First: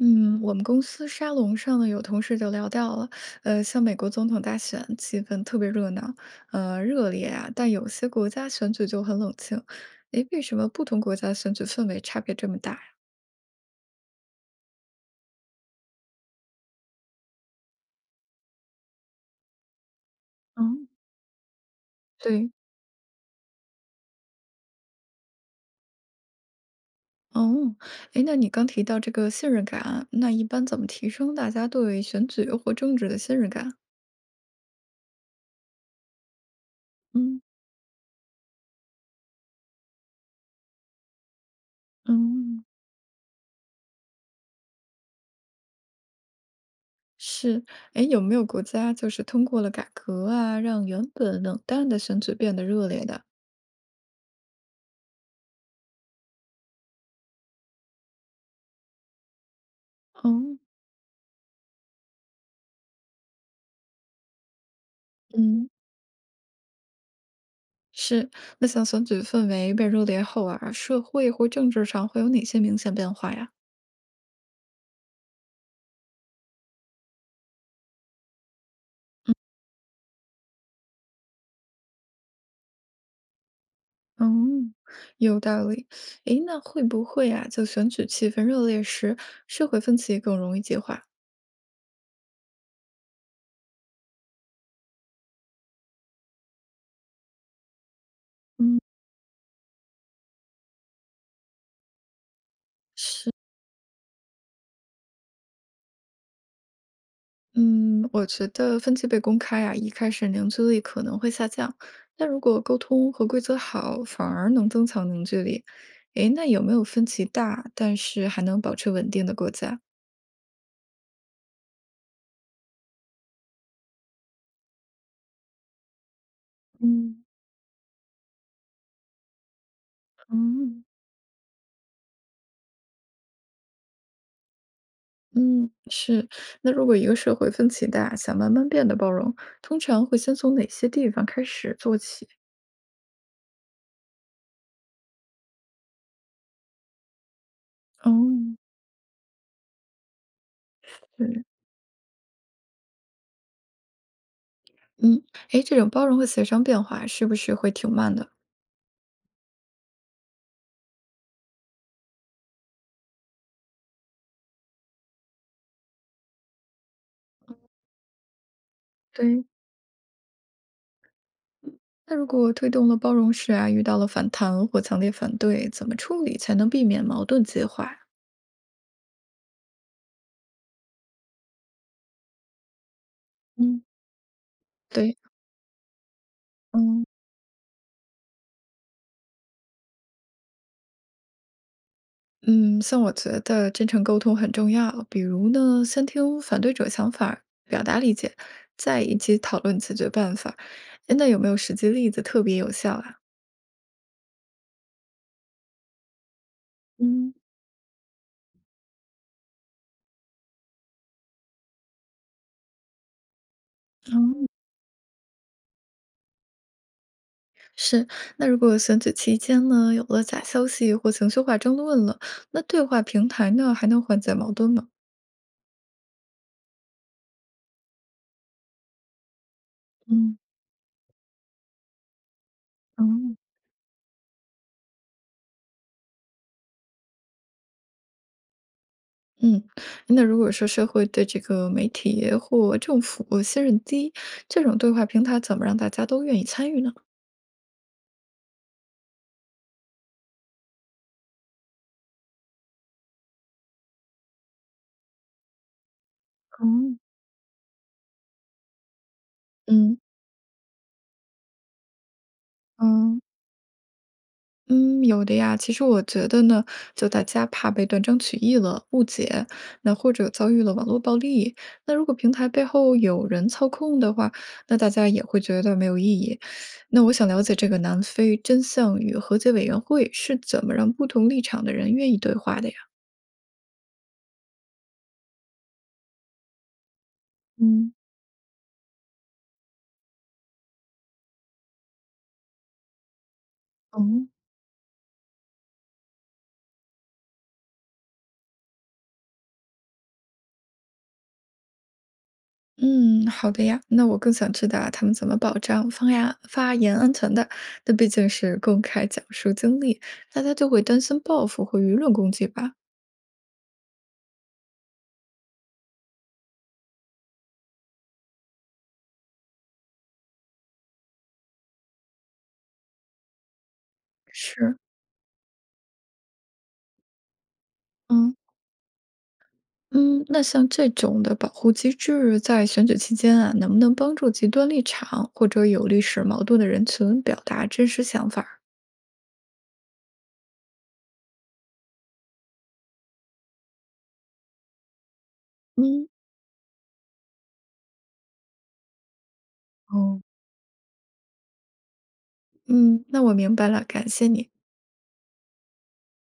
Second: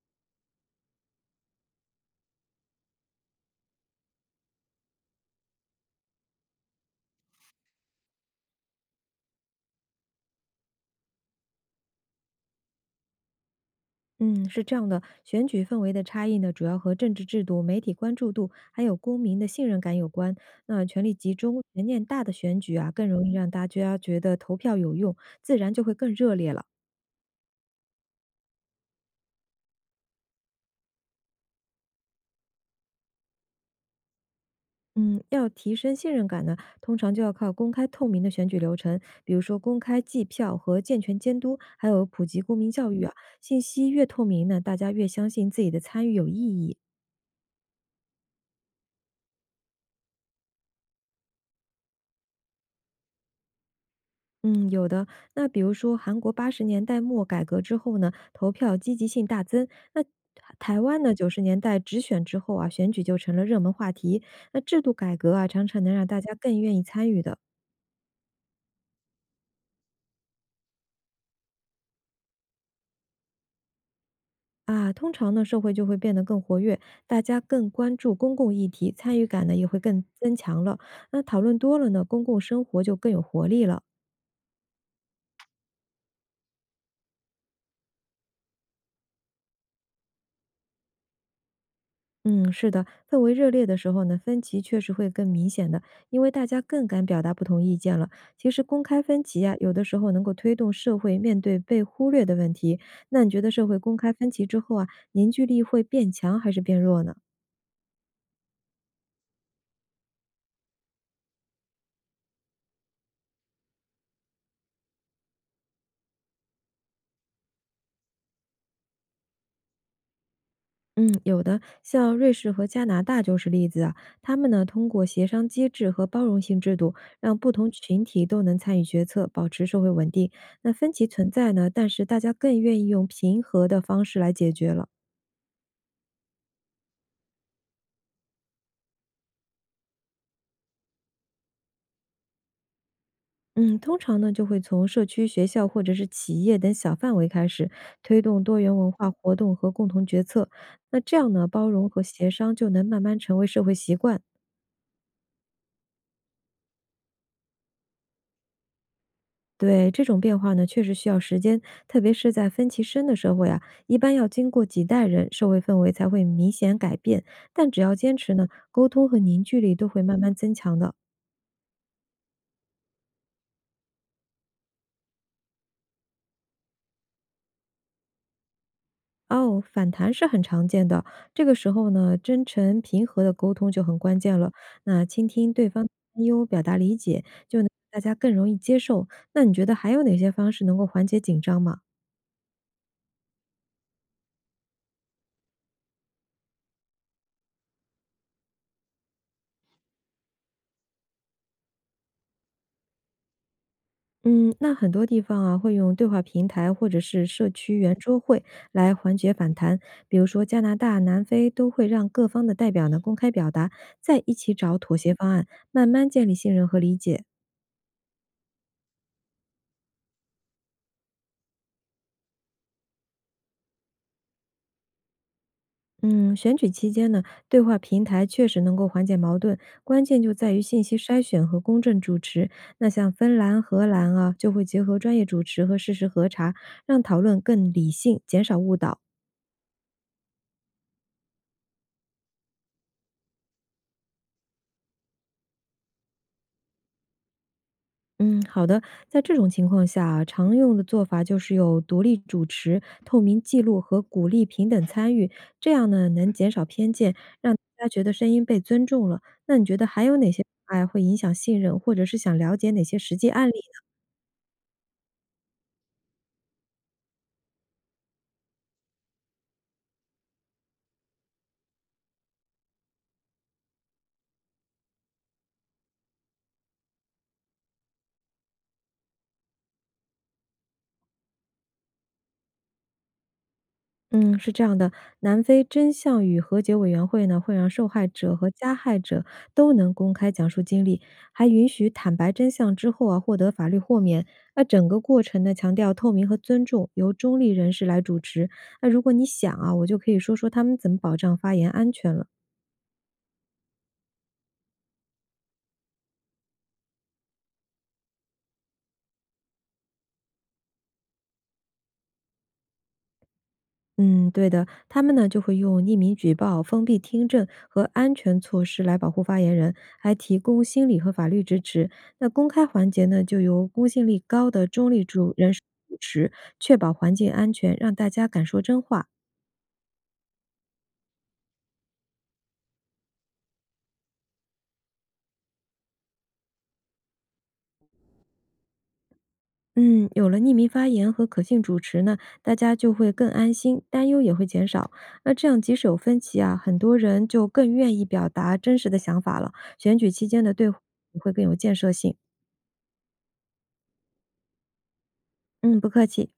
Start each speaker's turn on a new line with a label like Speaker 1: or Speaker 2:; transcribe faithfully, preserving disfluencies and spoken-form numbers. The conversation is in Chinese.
Speaker 1: 嗯，我们公司沙龙上呢，有同事就聊到了，呃，像美国总统大选，气氛特别热闹，呃，热烈啊，但有些国家选举就很冷清。诶，为什么不同国家选举氛围差别这么大呀？
Speaker 2: 嗯，是这样的，选举氛围的差异呢，主要和政治制度、媒体关注度，还有公民的信任感有关。那
Speaker 1: 嗯，
Speaker 2: 权力集中、悬念大的
Speaker 1: 对，
Speaker 2: 选举啊，更容易让大家觉得投票有用，自然就会更热烈了。
Speaker 1: 哦，诶，那你刚提到这个信任感啊，那一般怎么提升大家对选举或政治的信任感？
Speaker 2: 嗯，要提升信任感呢，通常就要
Speaker 1: 嗯。
Speaker 2: 靠公开透明的选举流程，比如说公开计票和健全监督，还有普及公
Speaker 1: 嗯，
Speaker 2: 民教育啊。信息越透明呢，大家越相信自己的参与有意义。
Speaker 1: 是，诶，有没有国家就是通过了改革啊，让原本冷淡的选举变得热烈的？
Speaker 2: 嗯，有的。那比如说，韩国八十年代末改革之后呢，投票积极性大增。那
Speaker 1: 哦，
Speaker 2: 台湾呢，九十年代直选之后啊，选举就成了热门话题。那制度改革啊，常
Speaker 1: 嗯。
Speaker 2: 常能让大家更愿意参与的
Speaker 1: 是，那像选举氛围被热烈后啊，社会或政治上会有哪些明显变化呀？
Speaker 2: 啊。通常呢，社会就会变得更活跃，大家更关注公共议题，参与感呢也会更增强了。那讨论多了呢，公共生活就更有活力了。
Speaker 1: 嗯，有道理。诶，那会不会啊，就选举气氛热烈时，社会分歧更容易激化？
Speaker 2: 嗯，是的，氛围热烈的时候呢，分歧确实会更明显的，因为大家更敢表达不同意见了。其实
Speaker 1: 嗯，
Speaker 2: 公开分歧啊，有的时候能够推动社会面对被忽略的问题。那你
Speaker 1: 是，
Speaker 2: 觉得社会公开分歧之后啊，凝聚力会变强还是变弱呢？
Speaker 1: 嗯，我觉得分歧被公开啊，一开始凝聚力可能会下降，但如果沟通和规则好，反而能增强凝聚力。诶，那有没有分歧大，但是还能保持稳定的国家？
Speaker 2: 嗯，有的，像瑞士和加拿大就是例子啊。他们呢，通过协商机制和包容性制度，
Speaker 1: 嗯。
Speaker 2: 让不同群体都能参与决策，保持社会稳定。那
Speaker 1: 嗯，
Speaker 2: 分歧存在呢，但是大家更愿意用平和的方式来解决了。
Speaker 1: 嗯，是。那如果一个社会分歧大，想慢慢变得包容，通常会先从哪些地方开始做起？
Speaker 2: 嗯，通常呢就会从社区、学校或者是企业等小范围开始
Speaker 1: 哦，
Speaker 2: 推动多元文化活动和共同决策。那这样
Speaker 1: 是，
Speaker 2: 呢，包容和协商就能慢慢成为社会习惯。
Speaker 1: 嗯，诶，这种包容和协商变化是不是会挺慢的？
Speaker 2: 对这种变化呢，确实需要时间，特别是在分歧深的社会啊，一般要经过几代人，社会氛围才会明显改变。但只要坚持呢，沟通和凝
Speaker 1: 对。
Speaker 2: 聚力都会慢慢增强的。
Speaker 1: 那如果推动了包容式啊，遇到了反弹或强烈反对，怎么处理才能避免矛盾激化？
Speaker 2: 哦，反弹是很常见的。这个时候呢，真诚平和的沟通就
Speaker 1: 嗯，
Speaker 2: 很关键了。那
Speaker 1: 对，
Speaker 2: 倾听对方的担忧，表达理
Speaker 1: 嗯。
Speaker 2: 解，就能大家更容易接受。那你觉得还有哪些方式能够缓解紧张吗？
Speaker 1: 嗯，像我觉得真诚沟通很重要，比如呢，先听反对者想法儿表达理解，再一起讨论解决办法儿。诶那有没有实际例子特别有效啊？
Speaker 2: 嗯，那很多地方啊会用对话平台或者是
Speaker 1: 嗯，
Speaker 2: 社区圆桌会来缓解反弹，比如说加拿大、南非都会让各方的代表呢公开表达，再一
Speaker 1: 嗯，
Speaker 2: 起找妥协方案，慢慢建立信任和理解。
Speaker 1: 是。那如果选举期间呢，有了假消息或情绪化争论了，那对话平台呢还能缓解矛盾吗？
Speaker 2: 嗯，选举期间呢，对话平台确实能够缓解矛盾，关键就
Speaker 1: 嗯，
Speaker 2: 在于信息筛选和公正主持。那
Speaker 1: 哦，
Speaker 2: 像芬兰、荷兰啊，就会结合专业主持和事实核查，让讨论更理性，减少误导。
Speaker 1: 嗯，那如果说社会对这个媒体或政府信任低，这种对话平台怎么让大家都愿意参与呢？
Speaker 2: 嗯，好的，在这种情况下啊，常用的做法就是有独立主持、透明记录和鼓励平等参与，这样呢能减少
Speaker 1: 哦。
Speaker 2: 偏见，让大家觉得声音被尊重了。那你觉得
Speaker 1: 嗯。
Speaker 2: 还有哪些障碍会影响信任，或者是想了解哪些实
Speaker 1: 嗯
Speaker 2: 际案例？
Speaker 1: 嗯，有的呀。其实我觉得呢，就大家怕被断章取义了、误解，那或者遭遇了网络暴力，那如果平台背后有人操控的话，那大家也会觉得没有意义。那我想了解这个南非真相与和解委员会是怎么让不同立场的人愿意对话的呀？
Speaker 2: 嗯，是这样的，南非真相与和解委员会呢，会让受
Speaker 1: 嗯，
Speaker 2: 害者和加害者都能公开讲述经历，还允许坦白真相之后啊，获得法律豁免。
Speaker 1: 嗯。
Speaker 2: 那整个过程呢，强调透明和尊重，由中立人士来主持。那如果你想啊，我就可以说说他们怎么保障发言安全了。
Speaker 1: 嗯，好的呀。那我更想知道啊他们怎么保障方呀发言安全的？那毕竟是公开讲述经历，大家就会担心报复和舆论攻击吧？
Speaker 2: 嗯，对的，他们呢就会用匿名举报、封闭听证和安全措施来保护发言人，还提供心理和法律支持。那公开环节呢，就由公信力高的
Speaker 1: 是，
Speaker 2: 中立主人士主持，确保环境安全，让大家
Speaker 1: 嗯
Speaker 2: 敢说真话。
Speaker 1: 嗯，那像这种的保护机制，在选举期间啊，能不能帮助极端立场或者有历史矛盾的人群表达真实想法儿
Speaker 2: 嗯，有了匿名发言和可信主持呢，大家就会更安心，担忧也会减少。那这样即使有
Speaker 1: 嗯
Speaker 2: 分歧啊，很多人就更愿意表达真实的想法了。选举
Speaker 1: 哦，
Speaker 2: 期间的对话也会更有建设性。
Speaker 1: 嗯，那我明白了，感谢你。
Speaker 2: 嗯，不客气。